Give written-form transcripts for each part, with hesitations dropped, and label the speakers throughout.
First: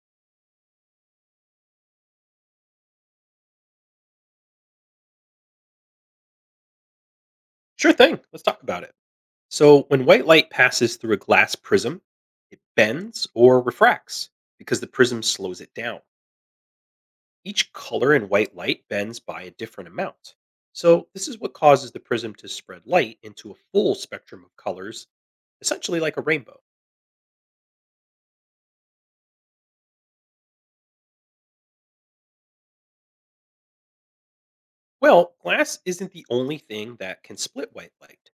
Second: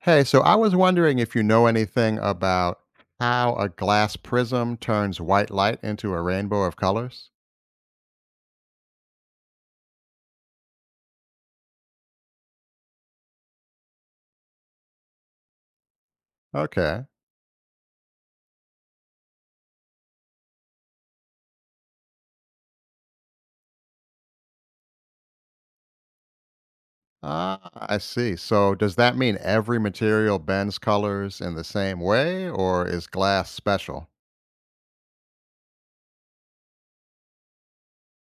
Speaker 1: Hey, so I was wondering if you know anything about how a glass prism turns white light into a rainbow of colors?
Speaker 2: Sure thing. Let's talk about it. So, when white light passes through a glass prism, it bends or refracts because the prism slows it down.
Speaker 1: Okay.
Speaker 2: Each color in white light bends by a different amount. So, this is what causes the prism to spread light into a full spectrum of colors, essentially like a rainbow.
Speaker 1: Ah, I see. So does that mean every material bends colors in the same way, or is glass special?
Speaker 2: Well, glass isn't the only thing that can split white light.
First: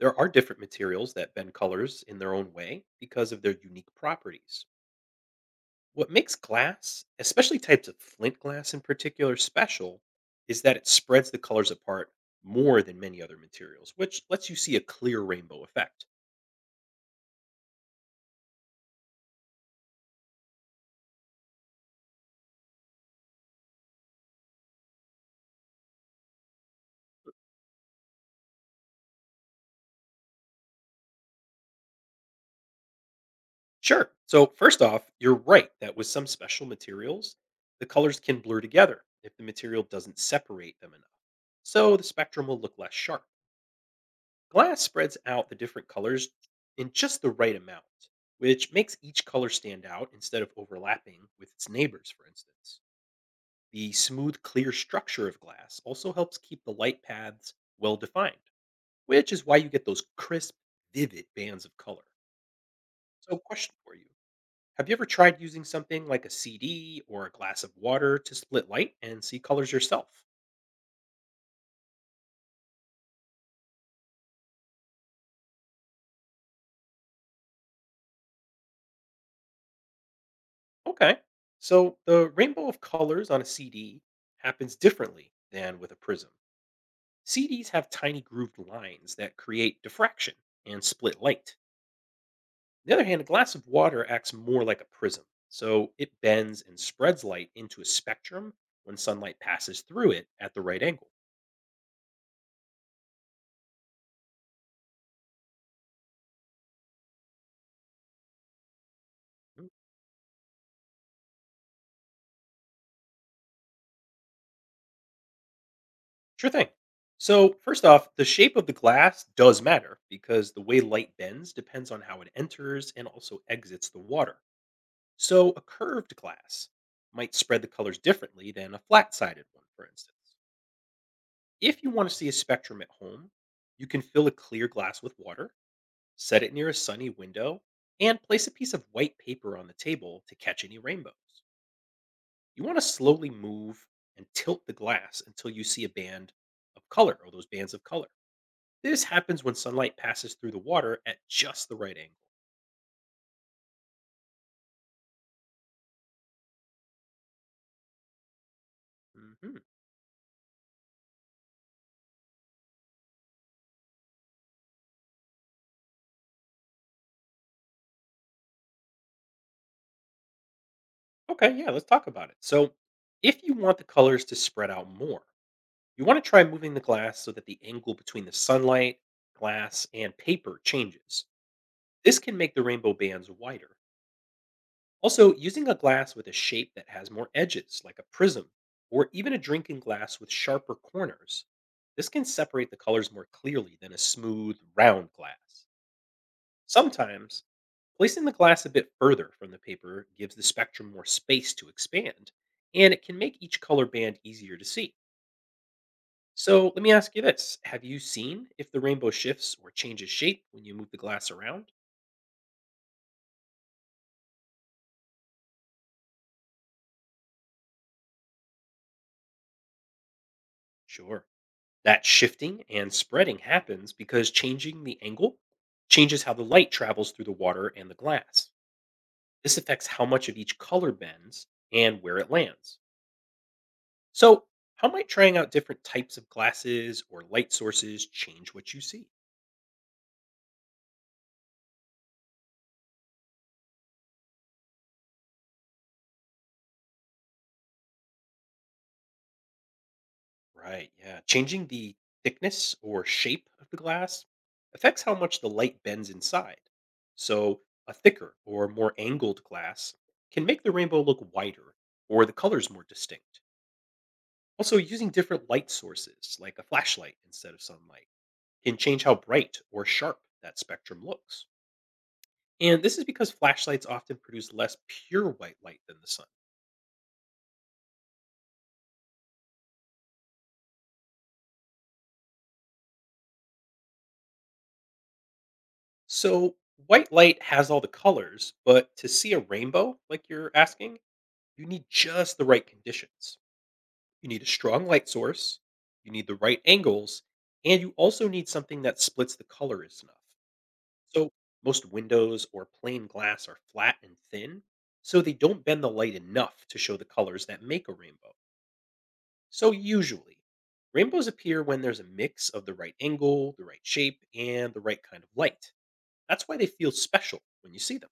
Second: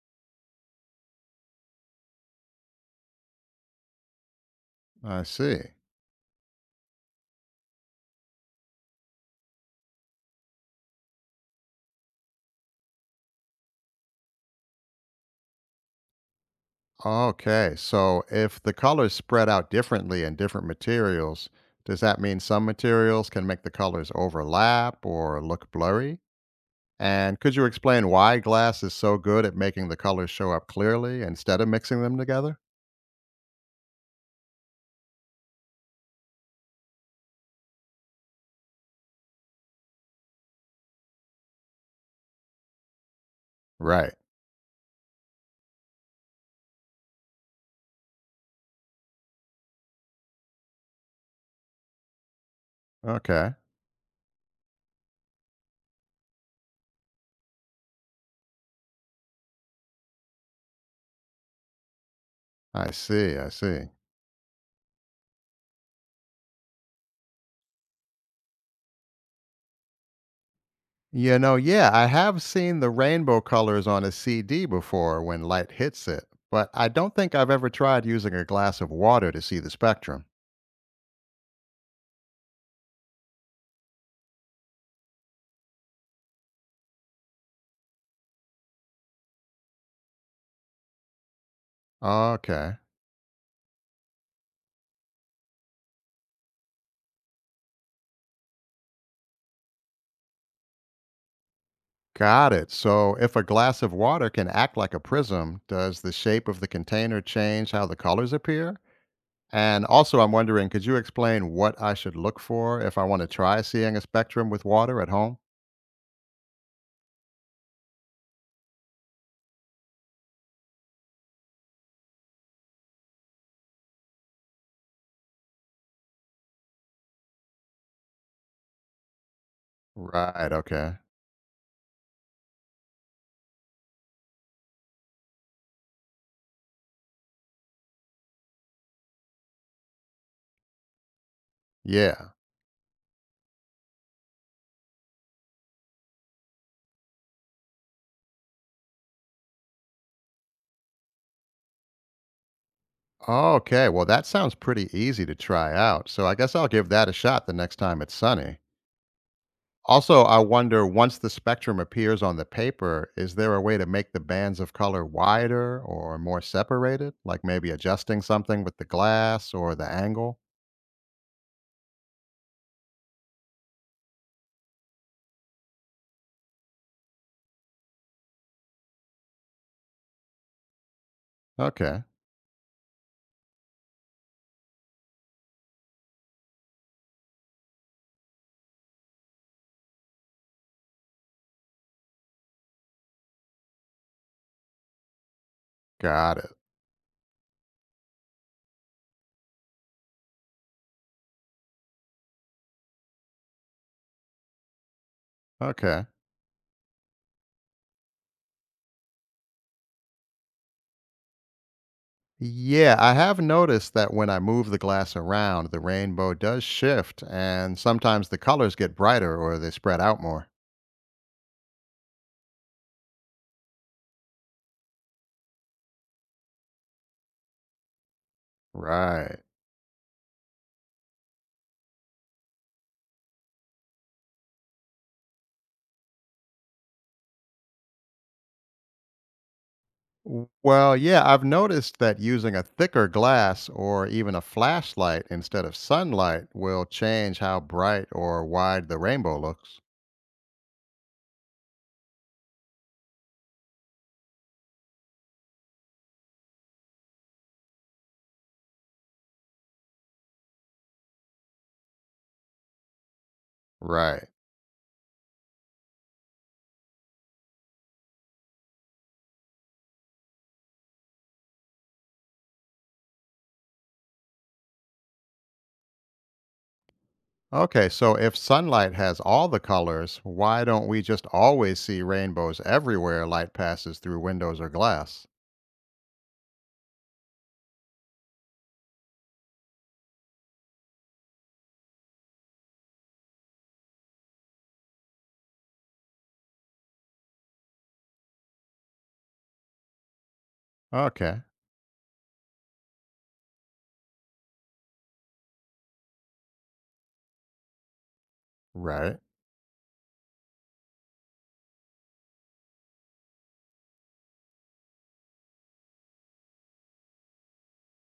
Speaker 2: There are different materials that bend colors in their own way because of their unique properties.
Speaker 1: I see.
Speaker 2: What makes glass, especially types of flint glass in particular, special is that it spreads the colors apart more than many other materials, which lets you see a clear rainbow effect.
Speaker 1: Okay. So if the colors spread out differently in different materials, does that mean some materials can make the colors overlap or look blurry? And could you explain why glass is so good at making the colors show up clearly instead of mixing them together?
Speaker 2: Sure. So, first off, you're right that with some special materials, the colors can blur together if the material doesn't separate them enough. So, the spectrum will look less sharp.
Speaker 1: Right.
Speaker 2: Glass spreads out the different colors in just the right amount, which makes each color stand out instead of overlapping with its neighbors, for instance.
Speaker 1: Okay.
Speaker 2: The smooth, clear structure of glass also helps keep the light paths well defined, which is why you get those crisp, vivid bands of color.
Speaker 1: I see.
Speaker 2: So,
Speaker 1: I
Speaker 2: question
Speaker 1: see.
Speaker 2: for you: have you ever tried using something like a CD or a glass of water to split light and see colors yourself?
Speaker 1: You know, yeah, I have seen the rainbow colors on a CD before when light hits it, but I don't think I've ever tried using a glass of water to see the spectrum.
Speaker 2: Okay. So, the rainbow of colors on a CD happens differently than with a prism. CDs have tiny grooved lines that create diffraction and split light.
Speaker 1: Okay.
Speaker 2: The other hand, a glass of water acts more like a prism, so it bends and spreads light into a spectrum when sunlight passes through it at the right angle.
Speaker 1: Got it. So if a glass of water can act like a prism, does the shape of the container change how the colors appear?
Speaker 2: Mm,
Speaker 1: And also, I'm wondering, could you explain what I should look for if I want to try seeing a spectrum with water at home?
Speaker 2: sure thing. So, first off, the shape of the glass does matter because the way light bends depends on how it enters and also exits the water. So, a curved glass might spread the colors differently than a flat sided one, for instance.
Speaker 1: Right. Okay.
Speaker 2: If you want to see a spectrum at home, you can fill a clear glass with water, set it near a sunny window, and place a piece of white paper on the table to catch any rainbows.
Speaker 1: Yeah.
Speaker 2: You want to slowly move and tilt the glass until you see a band of color or those bands of color. This happens when sunlight passes through the water at just the right angle.
Speaker 1: Okay. Well, that sounds pretty easy to try out. So I guess I'll give that a shot the next time it's sunny.
Speaker 2: Mhm.
Speaker 1: Also, I wonder once the spectrum appears on the paper, is there a way to make the bands of color wider or more separated? Like maybe adjusting something with the glass or the angle?
Speaker 2: Okay, yeah, let's talk about it. So, if you want the colors to spread out more, you want to try moving the glass so that the angle between the sunlight, glass, and paper changes.
Speaker 1: Okay.
Speaker 2: This can make the rainbow bands wider. Also, using a glass with a shape that has more edges, like a prism, or even a drinking glass with sharper corners, this can separate the colors more clearly than a smooth, round glass.
Speaker 1: Got it.
Speaker 2: Sometimes, placing the glass a bit further from the paper gives the spectrum more space to expand, and it can make each color band easier to see.
Speaker 1: Okay.
Speaker 2: So, let me ask you this: have you seen if the rainbow shifts or changes shape when you move the glass around?
Speaker 1: Yeah, I have noticed that when I move the glass around, the rainbow does shift, and sometimes the colors get brighter or they spread out more.
Speaker 2: Sure. That shifting and spreading happens because changing the angle changes how the light travels through the water and the glass.
Speaker 1: Right.
Speaker 2: This affects how much of each color bends and where it lands. So, how might trying out different types of glasses or light sources change what you see?
Speaker 1: Well, yeah, I've noticed that using a thicker glass or even a flashlight instead of sunlight will change how bright or wide the rainbow looks.
Speaker 2: Right, yeah. Changing the thickness or shape of the glass affects how much the light bends inside. So, a thicker or more angled glass can make the rainbow look wider or the colors more distinct.
Speaker 1: Right.
Speaker 2: Also, using different light sources, like a flashlight instead of sunlight, can change how bright or sharp that spectrum looks. And this is because flashlights often produce less pure white light than the sun.
Speaker 1: Okay, so if sunlight has all the colors, why don't we just always see rainbows everywhere light passes through windows or glass?
Speaker 2: So, white light has all the colors, but to see a rainbow, like you're asking, you need just the right conditions. You need a strong light source, you need the right angles, and you also need something that splits the colors enough. So,
Speaker 1: Okay,
Speaker 2: most windows or plain glass are flat and thin, so they don't bend the light enough to show the colors that make a rainbow.
Speaker 1: right.
Speaker 2: So, usually, rainbows appear when there's a mix of the right angle, the right shape, and the right kind of light. That's why they feel special when you see them.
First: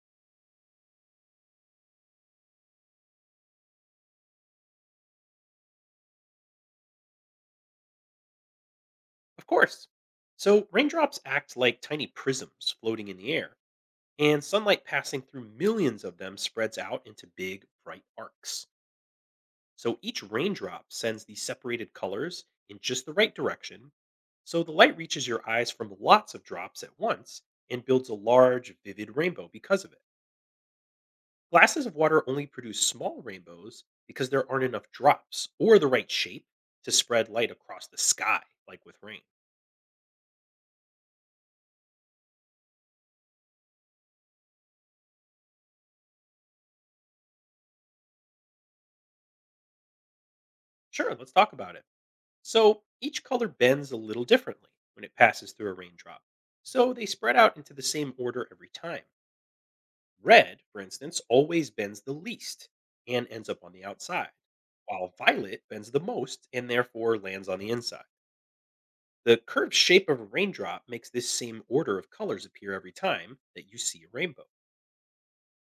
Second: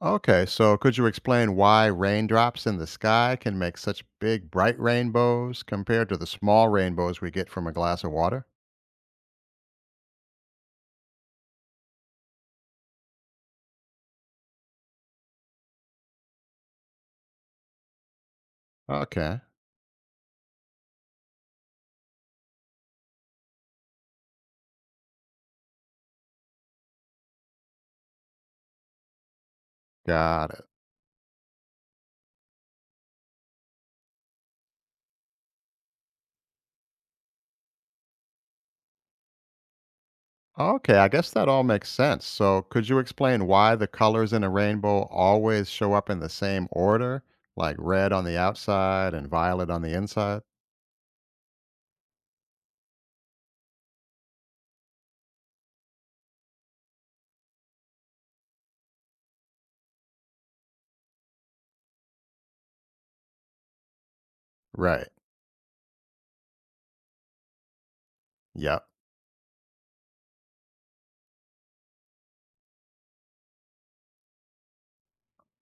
Speaker 1: Okay, so could you explain why raindrops in the sky can make such big, bright rainbows compared to the small rainbows we get from a glass of water?
Speaker 2: Of course. So, raindrops act like tiny prisms floating in the air, and sunlight passing through millions of them spreads out into big, bright arcs.
Speaker 1: Okay,
Speaker 2: So each raindrop sends the separated colors in just the right direction, so the light reaches your eyes from lots of drops at once and builds a large, vivid rainbow because of it.
Speaker 1: got it.
Speaker 2: Glasses of water only produce small rainbows because there aren't enough drops or the right shape to spread light across the sky, like with rain.
Speaker 1: Okay, I guess that all makes sense. So could you explain why the colors in a rainbow always show up in the same order, like red on the outside and violet on the inside?
Speaker 2: Sure, let's talk about it. So each color bends a little differently when it passes through a raindrop, so they spread out into the same order every time. Red, for instance, always bends the least and ends up on the outside,
Speaker 1: Right,
Speaker 2: while violet bends the most and therefore lands on the inside.
Speaker 1: yep.
Speaker 2: The curved shape of a raindrop makes this same order of colors appear every time that you see a rainbow.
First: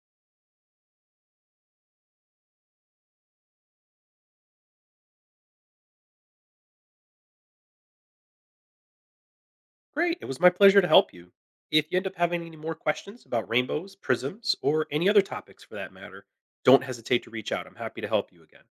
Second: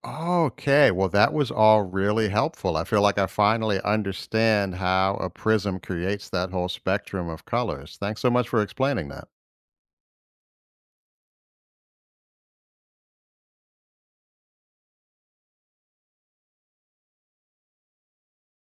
Speaker 1: Okay, well, that was all really helpful. I feel like I finally understand how a prism creates that whole spectrum of colors. Thanks so much for explaining that.
Speaker 2: Great, it was my pleasure to help you. If you end up having any more questions about rainbows, prisms, or any other topics for that matter, don't hesitate to reach out. I'm happy to help you again.